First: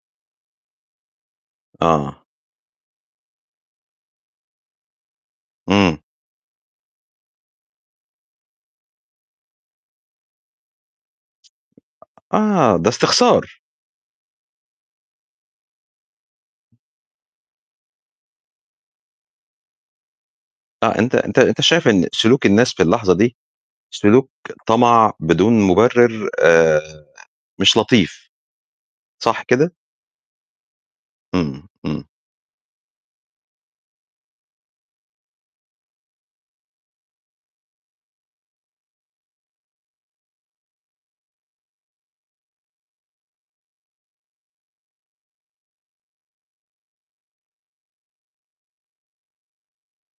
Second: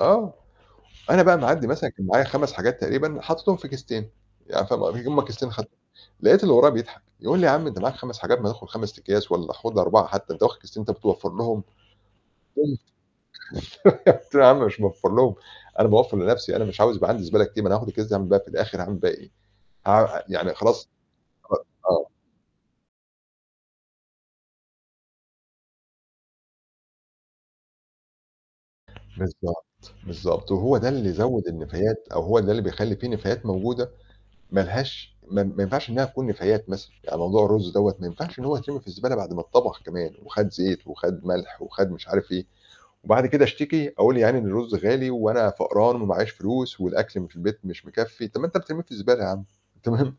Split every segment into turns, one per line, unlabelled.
آه، أنا بقى معدّي مثلًا كان
آه.
معايا 5 حاجات تقريبًا حاططهم في كيستين، يعني فاهم ق هُم كيستين خد
امم.
لقيت اللي ورايا بيضحك، يقول لي: "يا عم أنت معاك 5 حاجات ما تاخُد 5 أكياس، والّا خُذ 4 حتّى، أنت واخد كيستين، أنت بتوفّر لهم؟"
أ أ
[unintelligible]
آه ده استخسار.
قُلت له: "يا عم مش باوفّر لهم، أنا باوفّر لنَفْسي، أنا مش عاوز يبقى عندي زبالة كتير، ما أنا هاخد الأكياس أعمل بيها في الآخر هاعمل بيها إيه؟" ه يعني خلاص
آه أنت أنت أنت شايف
خلا آه.
إن سلوك الناس في اللحظة دي سلوك طَمَع بدون مُبرِّر، آآ مش لطيف، صح
بالضبط.
كده؟
بالضبط، وهو ده اللي زوّد
امم، امم.
النفايات، أو هو ده اللي بيخلّي في نفايات موجودة مالهاش ما ما ينفعش إنها تكون نفايات مثلًا. يعني موضوع الرز دوّة، ما ينفعش إن هو يترمي في الزبالة بعد ما اتطبخ كمان، وخَد زيت وخَد مَلح، وخَد مش عارف إيه. وبعد كده اشتكي، أقول يا عيني إن الرز غالي، وأنا فقران وماعيش فلوس، والأكل م في البيت مش مكفّي، طّب ما أنت بترميه في الزبالة يا عم! تمام؟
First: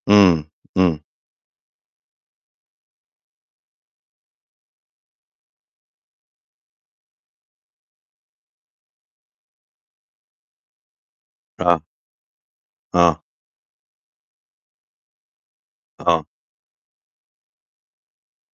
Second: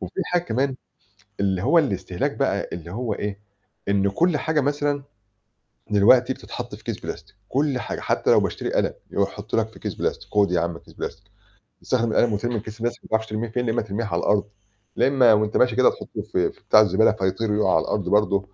وفيه حاجة
امم،
كمان،
امم.
اللي هو الاستهلاك بقى اللي هو إيه، إن كُلّ حاجة مثلًا دلوقتي بتتحط في كيس بلاستيك، كل حاجة، حتى لو باشتري قلم، يحطه لك في كيس بلاستيك، خُد يا عم كيس بلاستيك.
آه.
تستخدم القلم وترمي الكيس البلاستيك، ما
آه.
تعرفش ترميه فين، يا إما ترميه على الأرض، لا إما وأنت ماشي كده تحطه
آه.
في في بتاع الزبالة فيطير يقع على الأرض برضه،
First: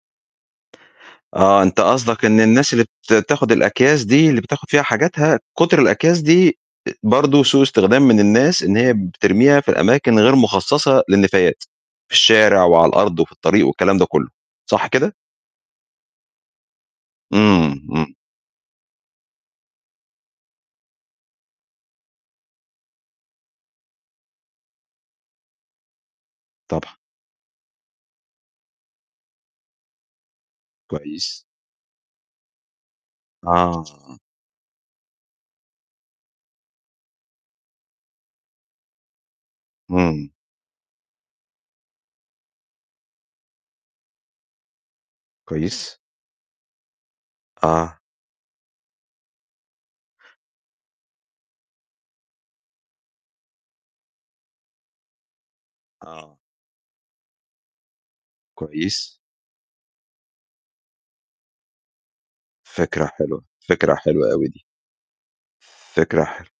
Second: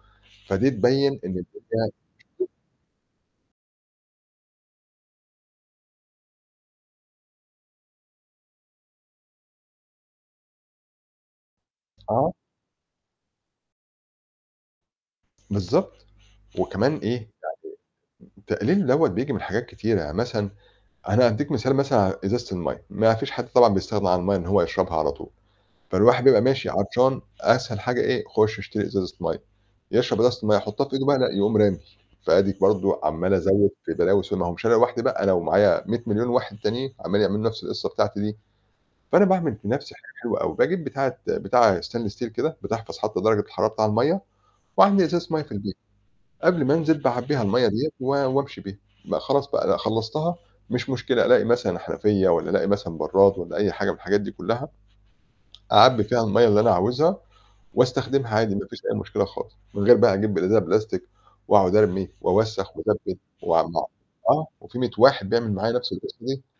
فدي تبين إن
آه، أنت قصدك إن
[unintelligible]
الناس اللي بت تاخد الأكياس دي، اللي بتاخد فيها حاجاتها، كُتْر الأكياس دي برضه أ سوء استخدام من الناس إن هي بترميها في الأماكن غير مخصصة للنفايات، في
آه.
الشارع، وعلى الأرض، وفي الطريق، والكلام ده كُلّه، صح كده؟
بالضبط، وكمان إيه،
امم، امم.
يعني تقليله دوّة بييجي من حاجات كتيرة، يعني مثلًا أنا هاديك مثال مثلًا على إزازة المَيّة، ما فيش حد طبعًا بيستغنى عن المَيّة إن هو يشربها على طول. فالواحد بيبقى ماشي
طبعًا.
عطشان أسهل حاجة إيه؟ خُشّ اشتري إزازة مَيّة، يشرب إزازة المَيّة يحطها في إيده بقى؟ لأ،
كويّس.
يقوم رامي، فأديك برضه عمال أزوّد
آه.
في بلاوي سودة، ما هو مش أنا لوحدي بقى، أنا ومعايا 100 مليون واحد تانيين، عمالين يعملوا نفس القصة بتاعتي دي. فأنا باعمل في نَفْسي حاجة
امم.
حلوة أوي، باجيب بتاعة بتاعة stainless steel كده بتحفظ حتى درجة الحرارة بتاع المَيّة، واعبّي إزازة مَيّة في البيت،
كويّس.
قبل ما أنزل باعبّيها المَيّة ديّة
آه.
و وأمشي بيها، بق خلاص بقى، لأ خلّصتها؟ مش مشكلة، ألاقي مثلًا حنفيّة، والّا ألاقي مثلًا برّاد، والّا أي حاجة من الحاجات دي كلّها، أعبي فيها
آه.
المَيّة اللي أنا عاوزها، واستخدمها عادي ما فيش أي
كويس.
مشكلة خالص. من غير بقى هاجيب إزازة بلاستيك واقعد أرمي، وأوسّخ،
فكرة
وأزبِّل،
حلوة،
وم
فكرة حلوة
آه،
أوي دي.
وفي 100 واحد بيعمل معايا نفس القصة
فكرة
دي.
حل